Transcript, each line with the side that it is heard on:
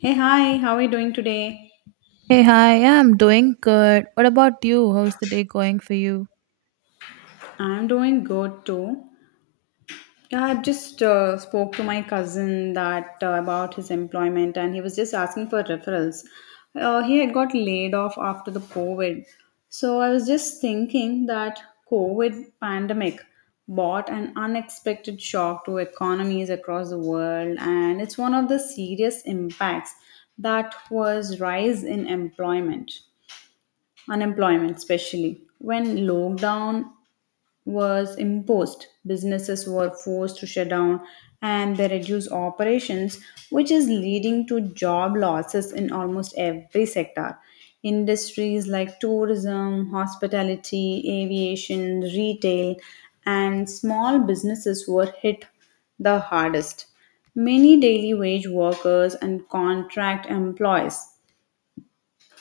left: Hey, hi, how are you doing today?
right: Hey, hi. Yeah, I'm doing good. What about you? How's the day going for you?
left: I'm doing good too. Yeah, I've just spoke to my cousin that about his employment and he was just asking for referrals. He had got laid off after the COVID. So I was just thinking that COVID pandemic brought an unexpected shock to economies across the world, and it's one of the serious impacts that was rise in employment unemployment, especially when lockdown was imposed. Businesses were forced to shut down and they reduced operations, which is leading to job losses in almost every sector. Industries like tourism, hospitality, aviation, retail, and small businesses were hit the hardest. Many daily wage workers and contract employees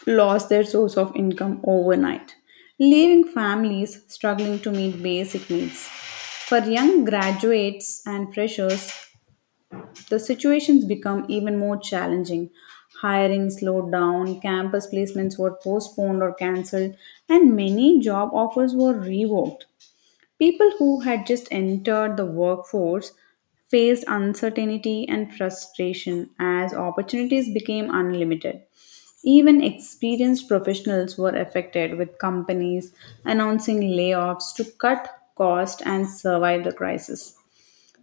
left: lost their source of income overnight, leaving families struggling to meet basic needs. For young graduates and freshers, the situations become even more challenging. Hiring slowed down, campus placements were postponed or cancelled, and many job offers were revoked. People who had just entered the workforce faced uncertainty and frustration as opportunities became unlimited. Even experienced professionals were affected, with companies announcing layoffs to cut costs and survive the crisis.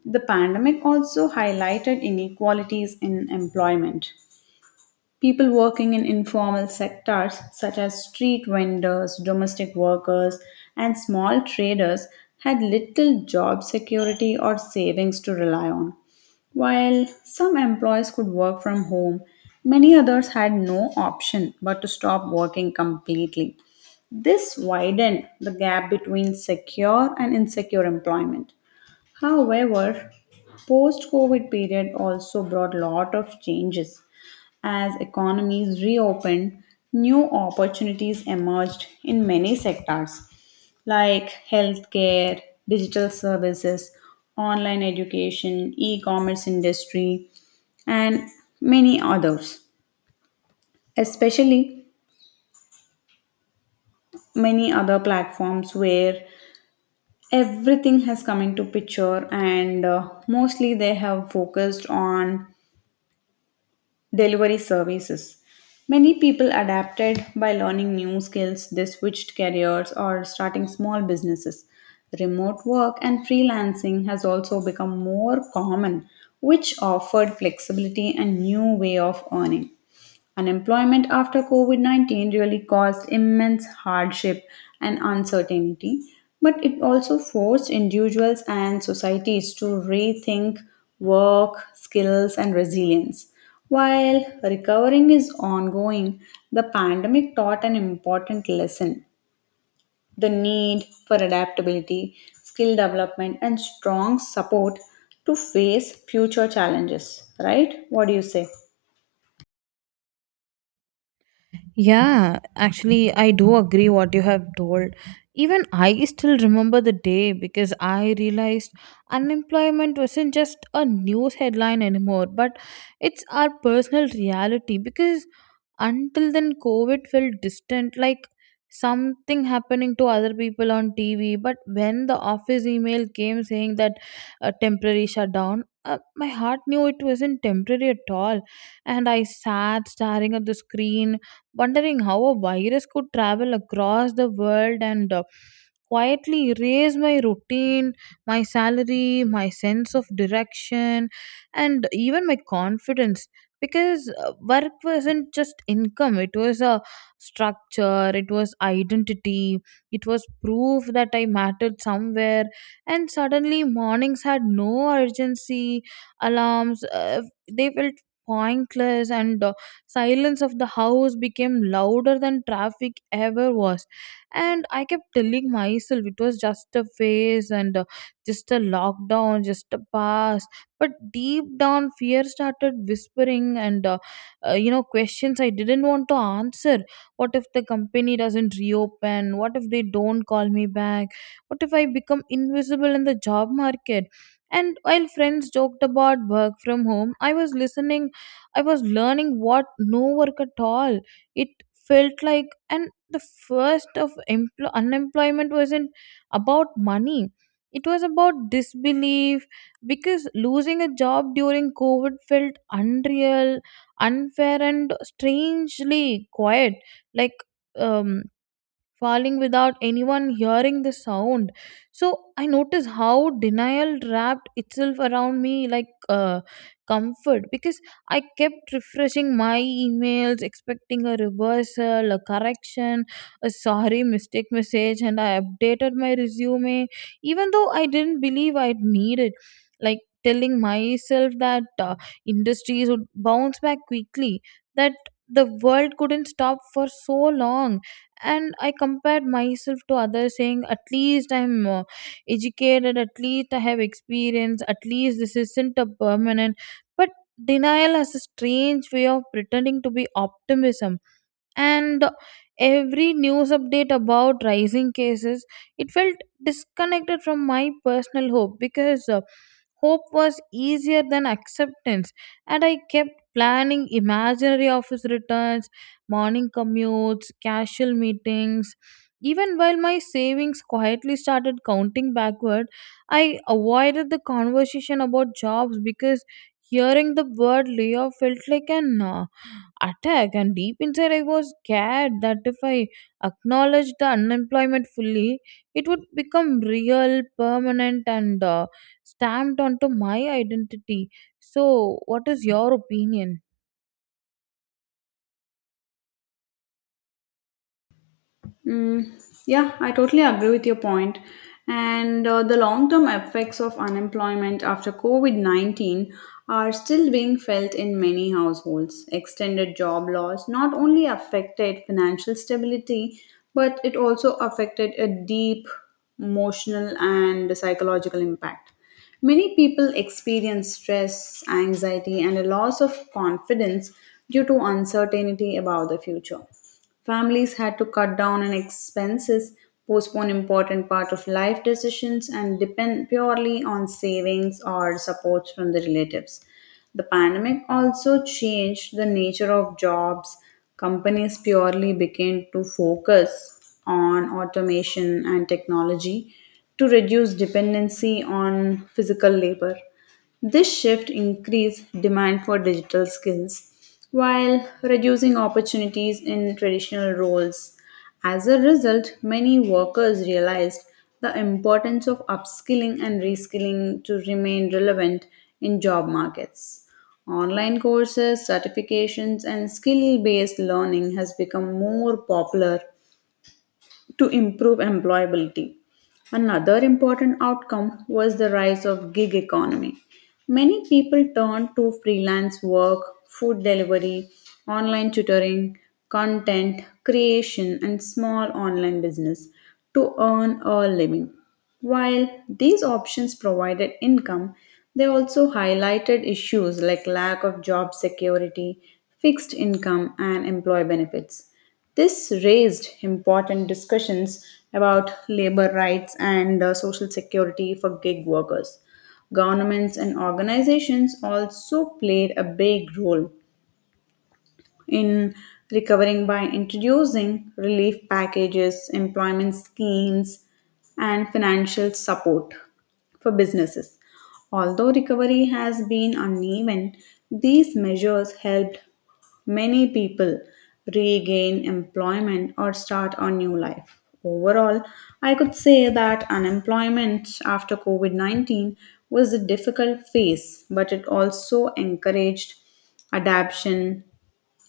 left: The pandemic also highlighted inequalities in employment. People working in informal sectors, such as street vendors, domestic workers, and small traders, had little job security or savings to rely on. While some employees could work from home, many others had no option but to stop working completely. This widened the gap between secure and insecure employment. However, post-COVID period also brought lot of changes. As economies reopened, new opportunities emerged in many sectors like healthcare, digital services, online education, e commerce industry, and many others. Especially many other platforms where everything has come into picture, and mostly they have focused on delivery services. Many people adapted by learning new skills, they switched careers or starting small businesses. Remote work and freelancing has also become more common, which offered flexibility and new way of earning. Unemployment after COVID 19 really caused immense hardship and uncertainty, but it also forced individuals and societies to rethink work, skills, and resilience. While recovering is ongoing, the pandemic taught an important lesson, the need for adaptability, skill development, and strong support to face future challenges. Right? What do you say?
right: Yeah, actually, I do agree what you have told. Even I still remember the day because I realized unemployment wasn't just a news headline anymore, but it's our personal reality. Because until then, COVID felt distant, like something happening to other people on TV. But when the office email came saying that a temporary shutdown, my heart knew it wasn't temporary at all. And I sat staring at the screen wondering how a virus could travel across the world and quietly erase my routine, my salary, my sense of direction, and even my confidence. Because work wasn't just income, it was a structure, it was identity, it was proof that I mattered somewhere. And suddenly, mornings had no urgency, alarms, they felt pointless and silence of the house became louder than traffic ever was, and I kept telling myself it was just a phase and just a lockdown, just a pass, but deep down fear started whispering and you know questions I didn't want to answer. What if the company doesn't reopen? What if they don't call me back? What if I become invisible in the job market? And while friends joked about work from home, I was listening. I was learning what no work at all. It felt like, and the first of unemployment wasn't about money. It was about disbelief because losing a job during COVID felt unreal, unfair, and strangely quiet. Like, um, falling without anyone hearing the sound. So I noticed how denial wrapped itself around me like comfort because I kept refreshing my emails, expecting a reversal, a correction, a sorry mistake message, and I updated my resume even though I didn't believe I'd need it. Like telling myself that industries would bounce back quickly, that the world couldn't stop for so long, and I compared myself to others saying at least I'm educated, at least I have experience, at least this isn't a permanent. But denial has a strange way of pretending to be optimism, and every news update about rising cases, it felt disconnected from my personal hope because hope was easier than acceptance, and I kept planning imaginary office returns, morning commutes, casual meetings. Even while my savings quietly started counting backward, I avoided the conversation about jobs because hearing the word layoff felt like an attack, and deep inside I was scared that if I acknowledged the unemployment fully, it would become real, permanent, and stamped onto my identity. So what is your opinion?
left: Mm, yeah, I totally agree with your point. And the long term effects of unemployment after COVID 19 are still being felt in many households. Extended job loss not only affected financial stability, but it also affected a deep emotional and psychological impact. Many people experience stress, anxiety, and a loss of confidence due to uncertainty about the future. Families had to cut down on expenses, postpone important part of life decisions, and depend purely on savings or supports from the relatives. The pandemic also changed the nature of jobs. Companies purely began to focus on automation and technology to reduce dependency on physical labor. This shift increased demand for digital skills while reducing opportunities in traditional roles. As a result, many workers realized the importance of upskilling and reskilling to remain relevant in job markets. Online courses, certifications, and skill based learning has become more popular to improve employability. Another important outcome was the rise of gig economy. Many people turned to freelance work, food delivery, online tutoring, content creation, and small online business to earn a living. While these options provided income, they also highlighted issues like lack of job security, fixed income, and employee benefits. This raised important discussions about labor rights and social security for gig workers. Governments and organizations also played a big role in recovering by introducing relief packages, employment schemes, and financial support for businesses. Although recovery has been uneven, these measures helped many people regain employment or start a new life. Overall, I could say that unemployment after COVID 19 was a difficult phase, but it also encouraged adaptation,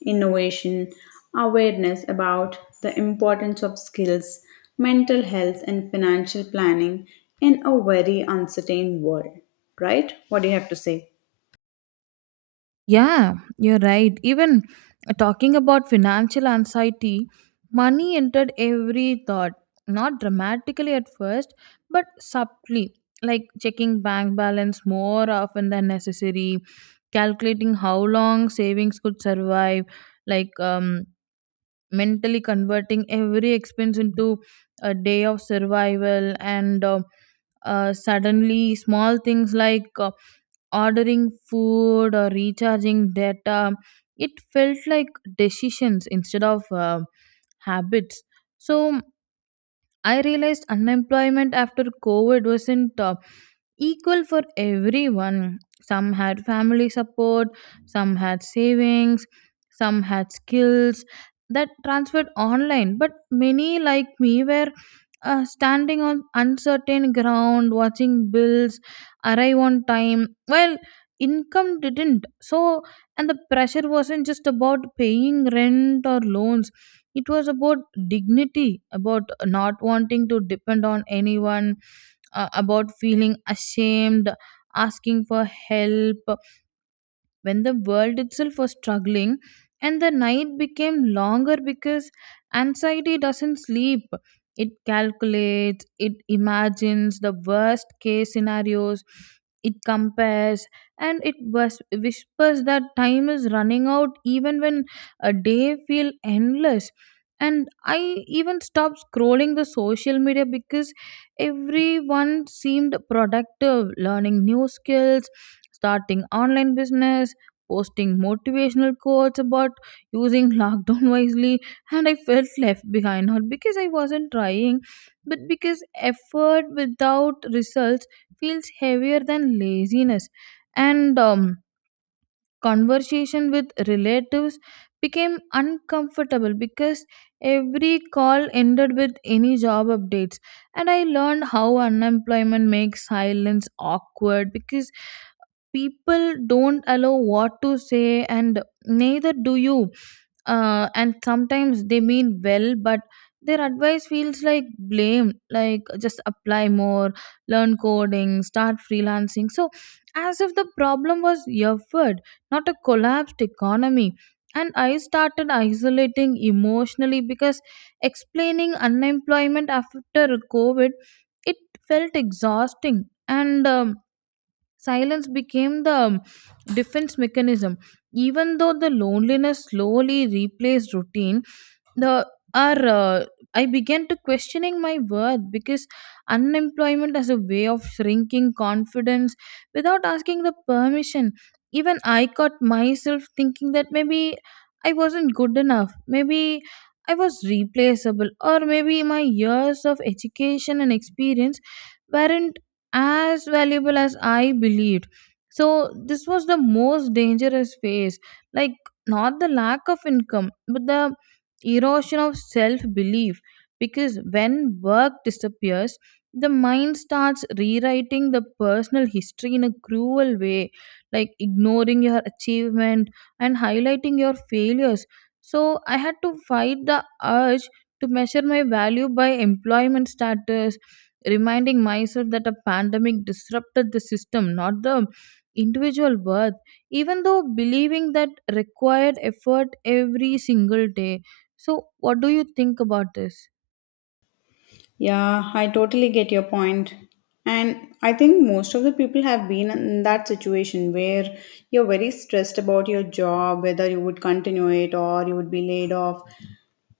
left: innovation, awareness about the importance of skills, mental health, and financial planning in a very uncertain world. Right? What do you have to say?
right: Yeah, you're right. Even talking about financial anxiety, money entered every thought, not dramatically at first, but subtly, like checking bank balance more often than necessary, calculating how long savings could survive, like mentally converting every expense into a day of survival and suddenly small things like ordering food or recharging data, it felt like decisions instead of habits. So I realized unemployment after COVID wasn't equal for everyone. Some had family support, some had savings, some had skills that transferred online. But many, like me, were standing on uncertain ground, watching bills arrive on time, while income didn't. So, and the pressure wasn't just about paying rent or loans, it was about dignity, about not wanting to depend on anyone, about feeling ashamed asking for help when the world itself was struggling. And the night became longer because anxiety doesn't sleep, it calculates, it imagines the worst case scenarios, it compares, and it whispers that time is running out even when a day feel endless. And I even stopped scrolling the social media because everyone seemed productive, learning new skills, starting online business, posting motivational quotes about using lockdown wisely, and I felt left behind not because I wasn't trying, but because effort without results feels heavier than laziness. And conversation with relatives became uncomfortable because every call ended with any job updates, and I learned how unemployment makes silence awkward because people don't allow what to say and neither do you. And sometimes they mean well, but their advice feels like blame, like just apply more, learn coding, start freelancing, so as if the problem was effort, not a collapsed economy. And I started isolating emotionally because explaining unemployment after COVID, it felt exhausting, and silence became the defense mechanism. Even though the loneliness slowly replaced routine, the are I began to questioning my worth because unemployment as a way of shrinking confidence without asking the permission. Even I caught myself thinking that maybe I wasn't good enough. Maybe I was replaceable, or maybe my years of education and experience weren't as valuable as I believed. So, this was the most dangerous phase. Like, not the lack of income, but the erosion of self belief. Because when work disappears, the mind starts rewriting the personal history in a cruel way, like ignoring your achievement and highlighting your failures. So, I had to fight the urge to measure my value by employment status, reminding myself that a pandemic disrupted the system, not the individual worth, even though believing that required effort every single day. So, what do you think about this?
left: Yeah, I totally get your point. And I think most of the people have been in that situation where you're very stressed about your job, whether you would continue it or you would be laid off.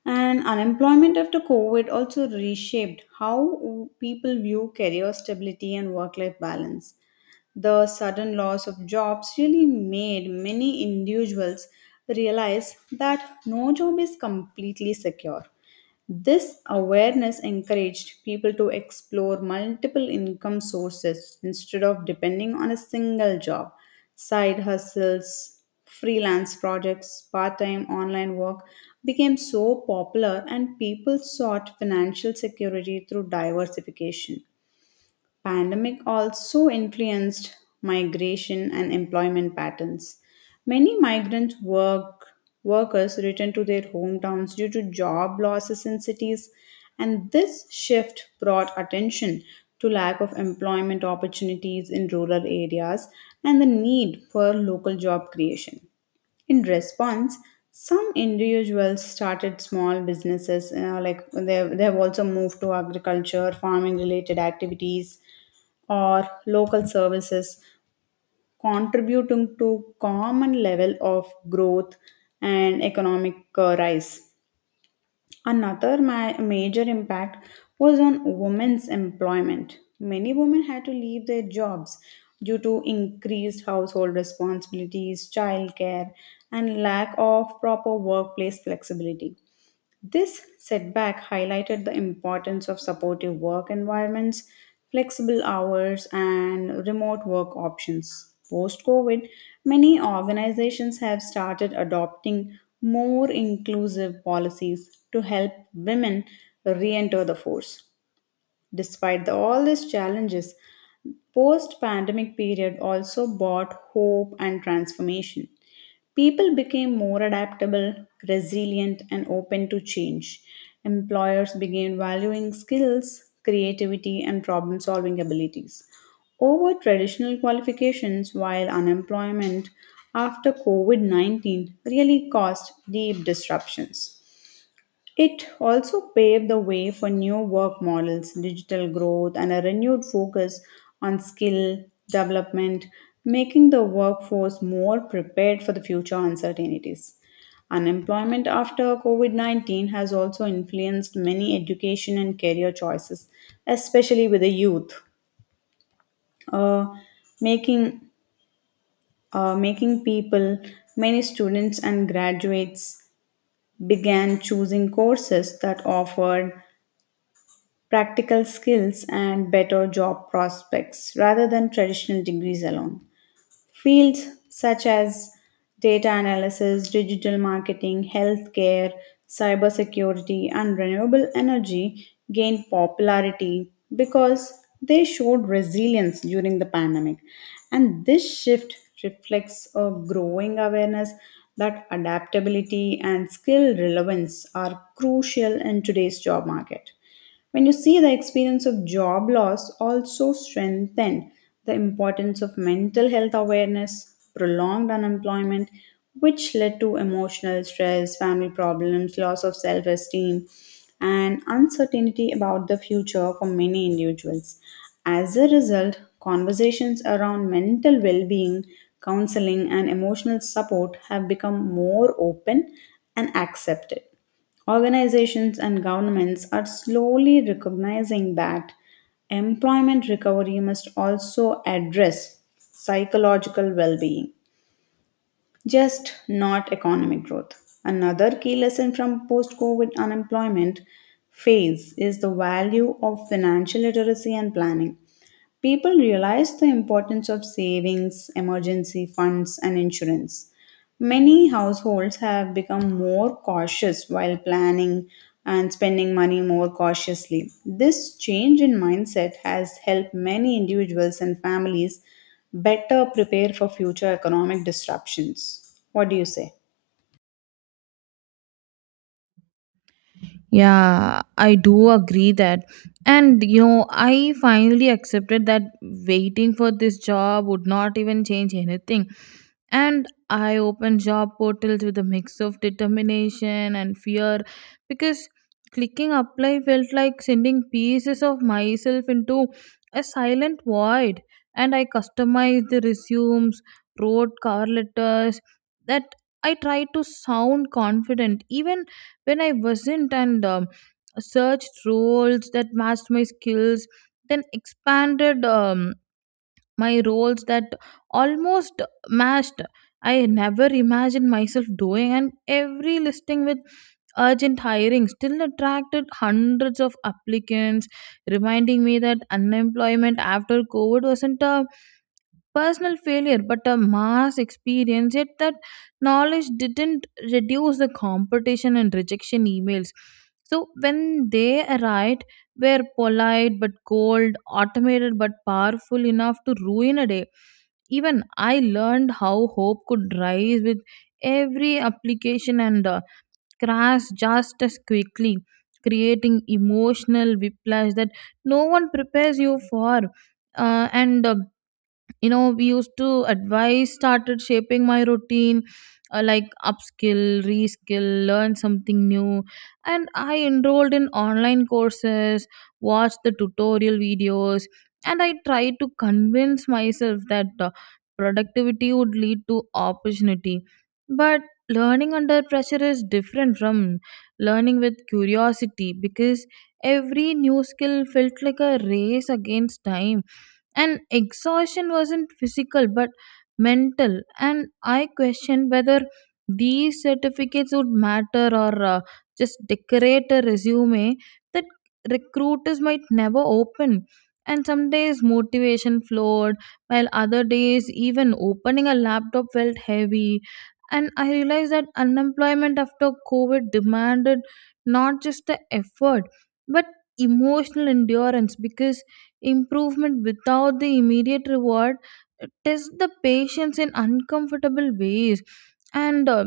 left: And unemployment after COVID also reshaped how people view career stability and work life balance. The sudden loss of jobs really made many individuals realize that no job is completely secure. This awareness encouraged people to explore multiple income sources instead of depending on a single job. Side hustles, freelance projects, part time online work became so popular, and people sought financial security through diversification. Pandemic also influenced migration and employment patterns. Many migrant workers returned to their hometowns due to job losses in cities, and this shift brought attention to lack of employment opportunities in rural areas and the need for local job creation. In response, some individuals started small businesses, you know, like they have also moved to agriculture, farming related activities, or local services, contributing to common level of growth and economic rise. Another major impact was on women's employment. Many women had to leave their jobs due to increased household responsibilities, childcare, and lack of proper workplace flexibility. This setback highlighted the importance of supportive work environments, flexible hours, and remote work options. Post COVID, many organizations have started adopting more inclusive policies to help women re enter the force. Despite all these challenges, post-pandemic period also brought hope and transformation. People became more adaptable, resilient, and open to change. Employers began valuing skills, creativity, and problem solving abilities over traditional qualifications, while unemployment after COVID 19 really caused deep disruptions. It also paved the way for new work models, digital growth, and a renewed focus on skill development, making the workforce more prepared for the future uncertainties. Unemployment after COVID 19 has also influenced many education and career choices, especially with the youth, uh, making, uh, making people, many students and graduates began choosing courses that offered practical skills, and better job prospects rather than traditional degrees alone. Fields such as data analysis, digital marketing, healthcare, cybersecurity, and renewable energy gained popularity because they showed resilience during the pandemic. And this shift reflects a growing awareness that adaptability and skill relevance are crucial in today's job market. When you see, the experience of job loss also strengthened the importance of mental health awareness, prolonged unemployment, which led to emotional stress, family problems, loss of self esteem, and uncertainty about the future for many individuals. As a result, conversations around mental well being, counseling, and emotional support have become more open and accepted. Organizations and governments are slowly recognizing that employment recovery must also address psychological well being, just not economic growth. Another key lesson from post COVID unemployment phase is the value of financial literacy and planning. People realize the importance of savings, emergency funds, and insurance. Many households have become more cautious while planning and spending money more cautiously. This change in mindset has helped many individuals and families better prepare for future economic disruptions. What do you say?
right: Yeah, I do agree that. And you know, I finally accepted that waiting for this job would not even change anything. And I opened job portals with a mix of determination and fear because clicking apply felt like sending pieces of myself into a silent void. And I customized the resumes, wrote cover letters that I tried to sound confident even when I wasn't, and searched roles that matched my skills, then expanded. My roles that almost matched I never imagined myself doing, and every listing with urgent hiring still attracted hundreds of applicants, reminding me that unemployment after COVID wasn't a personal failure but a mass experience, yet that knowledge didn't reduce the competition and rejection emails, so when they arrived were polite but cold, automated but powerful enough to ruin a day. Even I learned how hope could rise with every application and crash just as quickly, creating emotional whiplash that no one prepares you for. And you know, we used to advice started shaping my routine, like upskill, reskill, learn something new, and I enrolled in online courses, watched the tutorial videos, and I tried to convince myself that productivity would lead to opportunity, but learning under pressure is different from learning with curiosity because every new skill felt like a race against time and exhaustion wasn't physical but mental. And I questioned whether these certificates would matter or just decorate a resume that recruiters might never open. And some days motivation flowed while other days even opening a laptop felt heavy, and I realized that unemployment after COVID demanded not just the effort but emotional endurance because improvement without the immediate reward test the patience in uncomfortable ways. And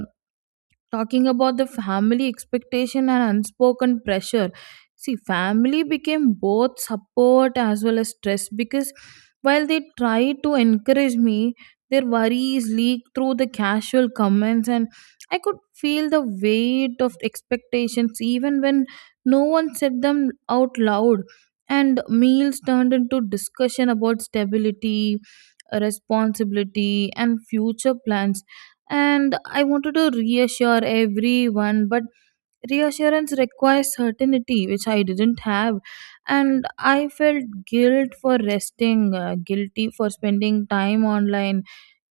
right: talking about the family expectation and unspoken pressure, see family became both support as well as stress because while they tried to encourage me, their worries leaked through the casual comments and I could feel the weight of expectations even when no one said them out loud. And meals turned into discussion about stability, responsibility and future plans, and I wanted to reassure everyone, but reassurance requires certainty, which I didn't have, and I felt guilt for resting, guilty for spending time online,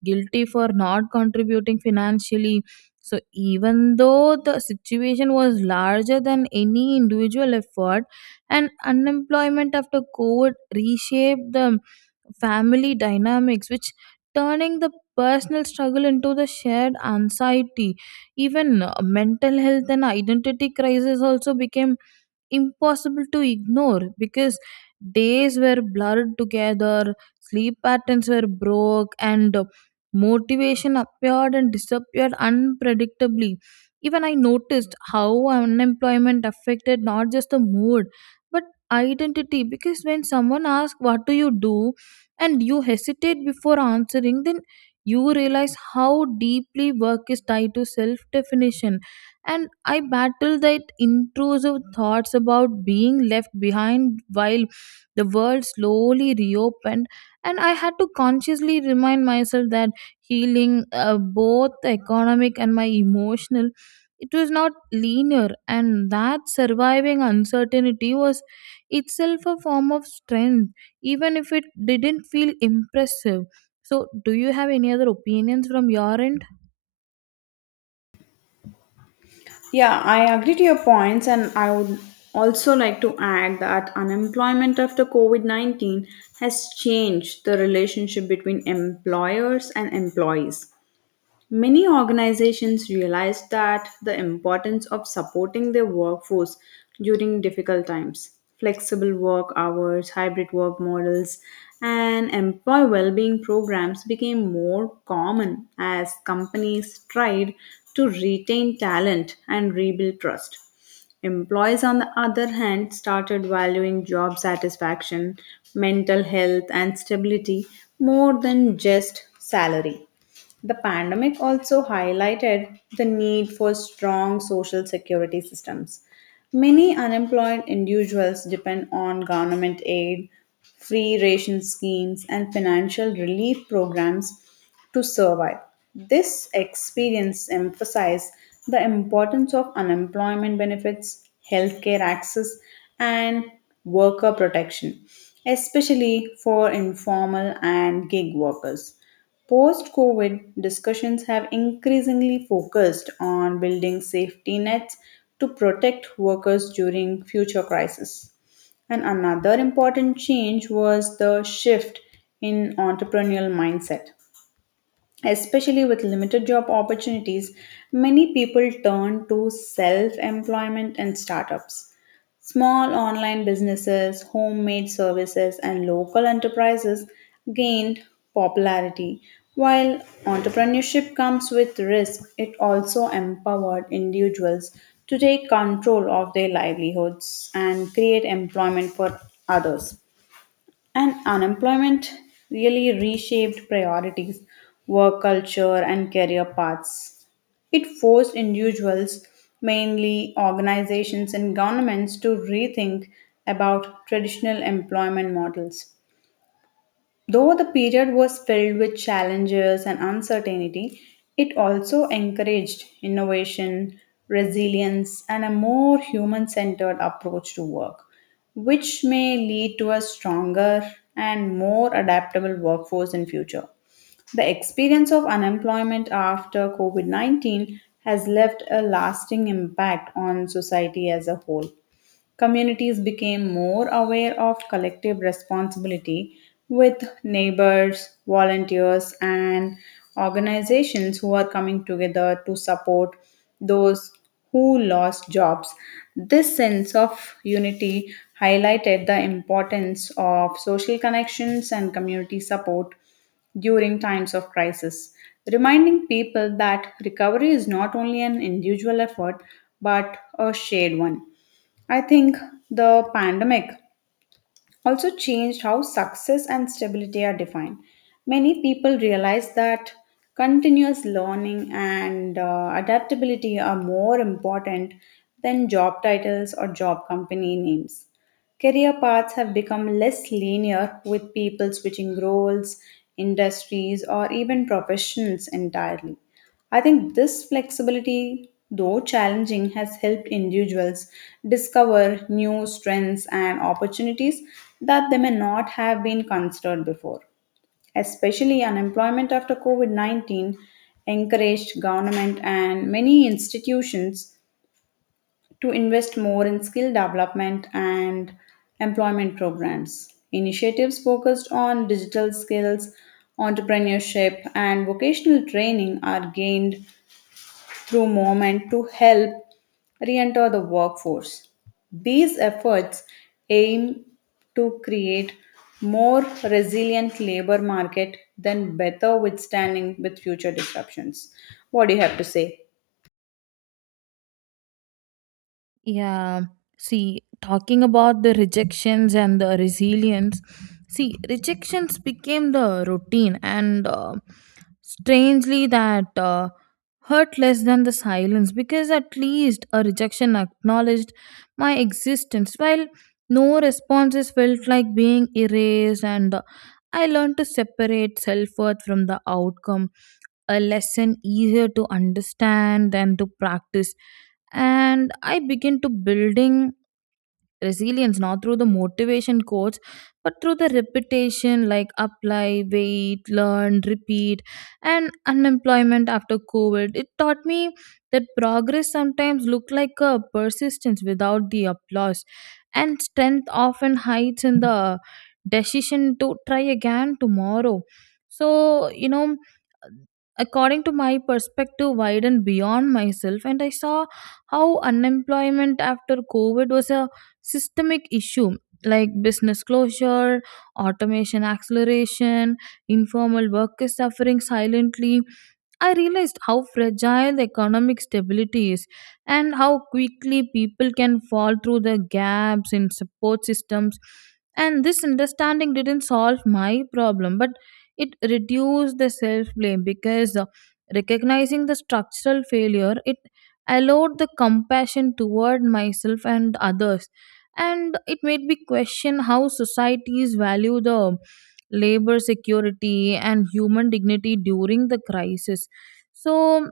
right: guilty for not contributing financially. So, even though the situation was larger than any individual effort, and unemployment after COVID reshaped the family dynamics, which turning the personal struggle into the shared anxiety. Even mental health and identity crisis also became impossible to ignore because days were blurred together, sleep patterns were broke, and motivation appeared and disappeared unpredictably. Even I noticed how unemployment affected not just the mood but identity because when someone asks, "What do you do?" and you hesitate before answering, then you realize how deeply work is tied to self definition. And I battle that intrusive thoughts about being left behind while the world slowly reopened, and I had to consciously remind myself that healing, both the economic and my emotional, it was not linear, and that surviving uncertainty was itself a form of strength even if it didn't feel impressive. So do you have any other opinions from your end?
left: Yeah, I agree to your points, and I would also like to add that unemployment after COVID 19 has changed the relationship between employers and employees. Many organizations realized that the importance of supporting their workforce during difficult times. Flexible work hours, hybrid work models, and employee well being programs became more common as companies tried to retain talent and rebuild trust. Employees, on the other hand, started valuing job satisfaction, mental health, and stability more than just salary. The pandemic also highlighted the need for strong social security systems. Many unemployed individuals depend on government aid, free ration schemes, and financial relief programs to survive. This experience emphasized the importance of unemployment benefits, healthcare access, and worker protection, especially for informal and gig workers. Post COVID, discussions have increasingly focused on building safety nets to protect workers during future crises. And another important change was the shift in entrepreneurial mindset. Especially with limited job opportunities, many people turn to self employment and startups. Small online businesses, homemade services, and local enterprises gained popularity. While entrepreneurship comes with risk, it also empowered individuals to take control of their livelihoods and create employment for others. And unemployment really reshaped priorities, work culture, and career paths. It forced individuals, mainly organizations and governments, to rethink about traditional employment models. Though the period was filled with challenges and uncertainty, it also encouraged innovation, resilience, and a more human centered approach to work, which may lead to a stronger and more adaptable workforce in future. The experience of unemployment after COVID 19 has left a lasting impact on society as a whole. Communities became more aware of collective responsibility with neighbors, volunteers, and organizations who are coming together to support those who lost jobs. This sense of unity highlighted the importance of social connections and community support during times of crisis, reminding people that recovery is not only an individual effort but a shared one. I think the pandemic also changed how success and stability are defined. Many people realize that continuous learning and adaptability are more important than job titles or job company names. Career paths have become less linear with people switching roles, industries, or even professions entirely. I think this flexibility, though challenging, has helped individuals discover new strengths and opportunities that they may not have been considered before. Especially unemployment after COVID 19 encouraged government and many institutions to invest more in skill development and employment programs. Initiatives focused on digital skills, entrepreneurship, and vocational training are gained through movement to help re-enter the workforce. These efforts aim to create more resilient labor market than better withstanding with future disruptions. What do you have to say?
right: Yeah. See, talking about the rejections and the resilience, see, rejections became the routine and strangely that hurt less than the silence because at least a rejection acknowledged my existence while no responses felt like being erased, and I learned to separate self worth from the outcome, a lesson easier to understand than to practice. And I begin to building resilience not through the motivation quotes but through the repetition, like apply, wait, learn, repeat. And unemployment after COVID, it taught me that progress sometimes looked like a persistence without the applause and strength often hides in the decision to try again tomorrow. So you know, according to my perspective widened beyond myself and I saw how unemployment after COVID was a systemic issue, like business closure, automation acceleration, informal workers suffering silently, I realized how fragile the economic stability is and how quickly people can fall through the gaps in support systems. And this understanding didn't solve my problem, but it reduced the self blame because recognizing the structural failure, it allowed the compassion toward myself and others. And it made me question how societies value the labor security and human dignity during the crisis. So,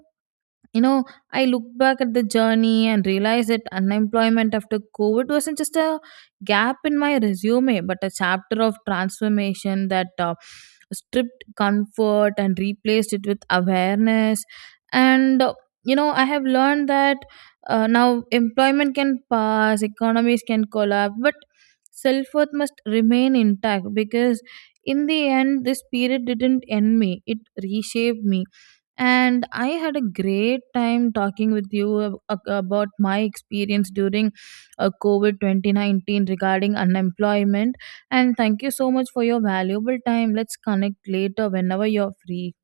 right: you know, I look back at the journey and realize that unemployment after COVID wasn't just a gap in my resume, but a chapter of transformation that stripped comfort and replaced it with awareness. And, uh, you know, I have learned that now employment can pass, economies can collapse, but self worth must remain intact because in the end, this period didn't end me, it reshaped me. And I had a great time talking with you about my experience during COVID 2019 regarding unemployment. And thank you so much for your valuable time. Let's connect later whenever you're free.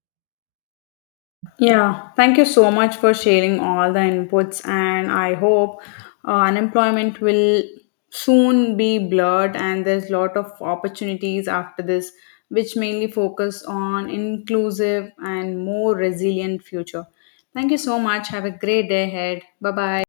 left: Yeah, thank you so much for sharing all the inputs, and I hope unemployment will soon be blurred, and there's lot of opportunities after this, which mainly focus on inclusive and more resilient future. Thank you so much. Have a great day ahead. Bye bye.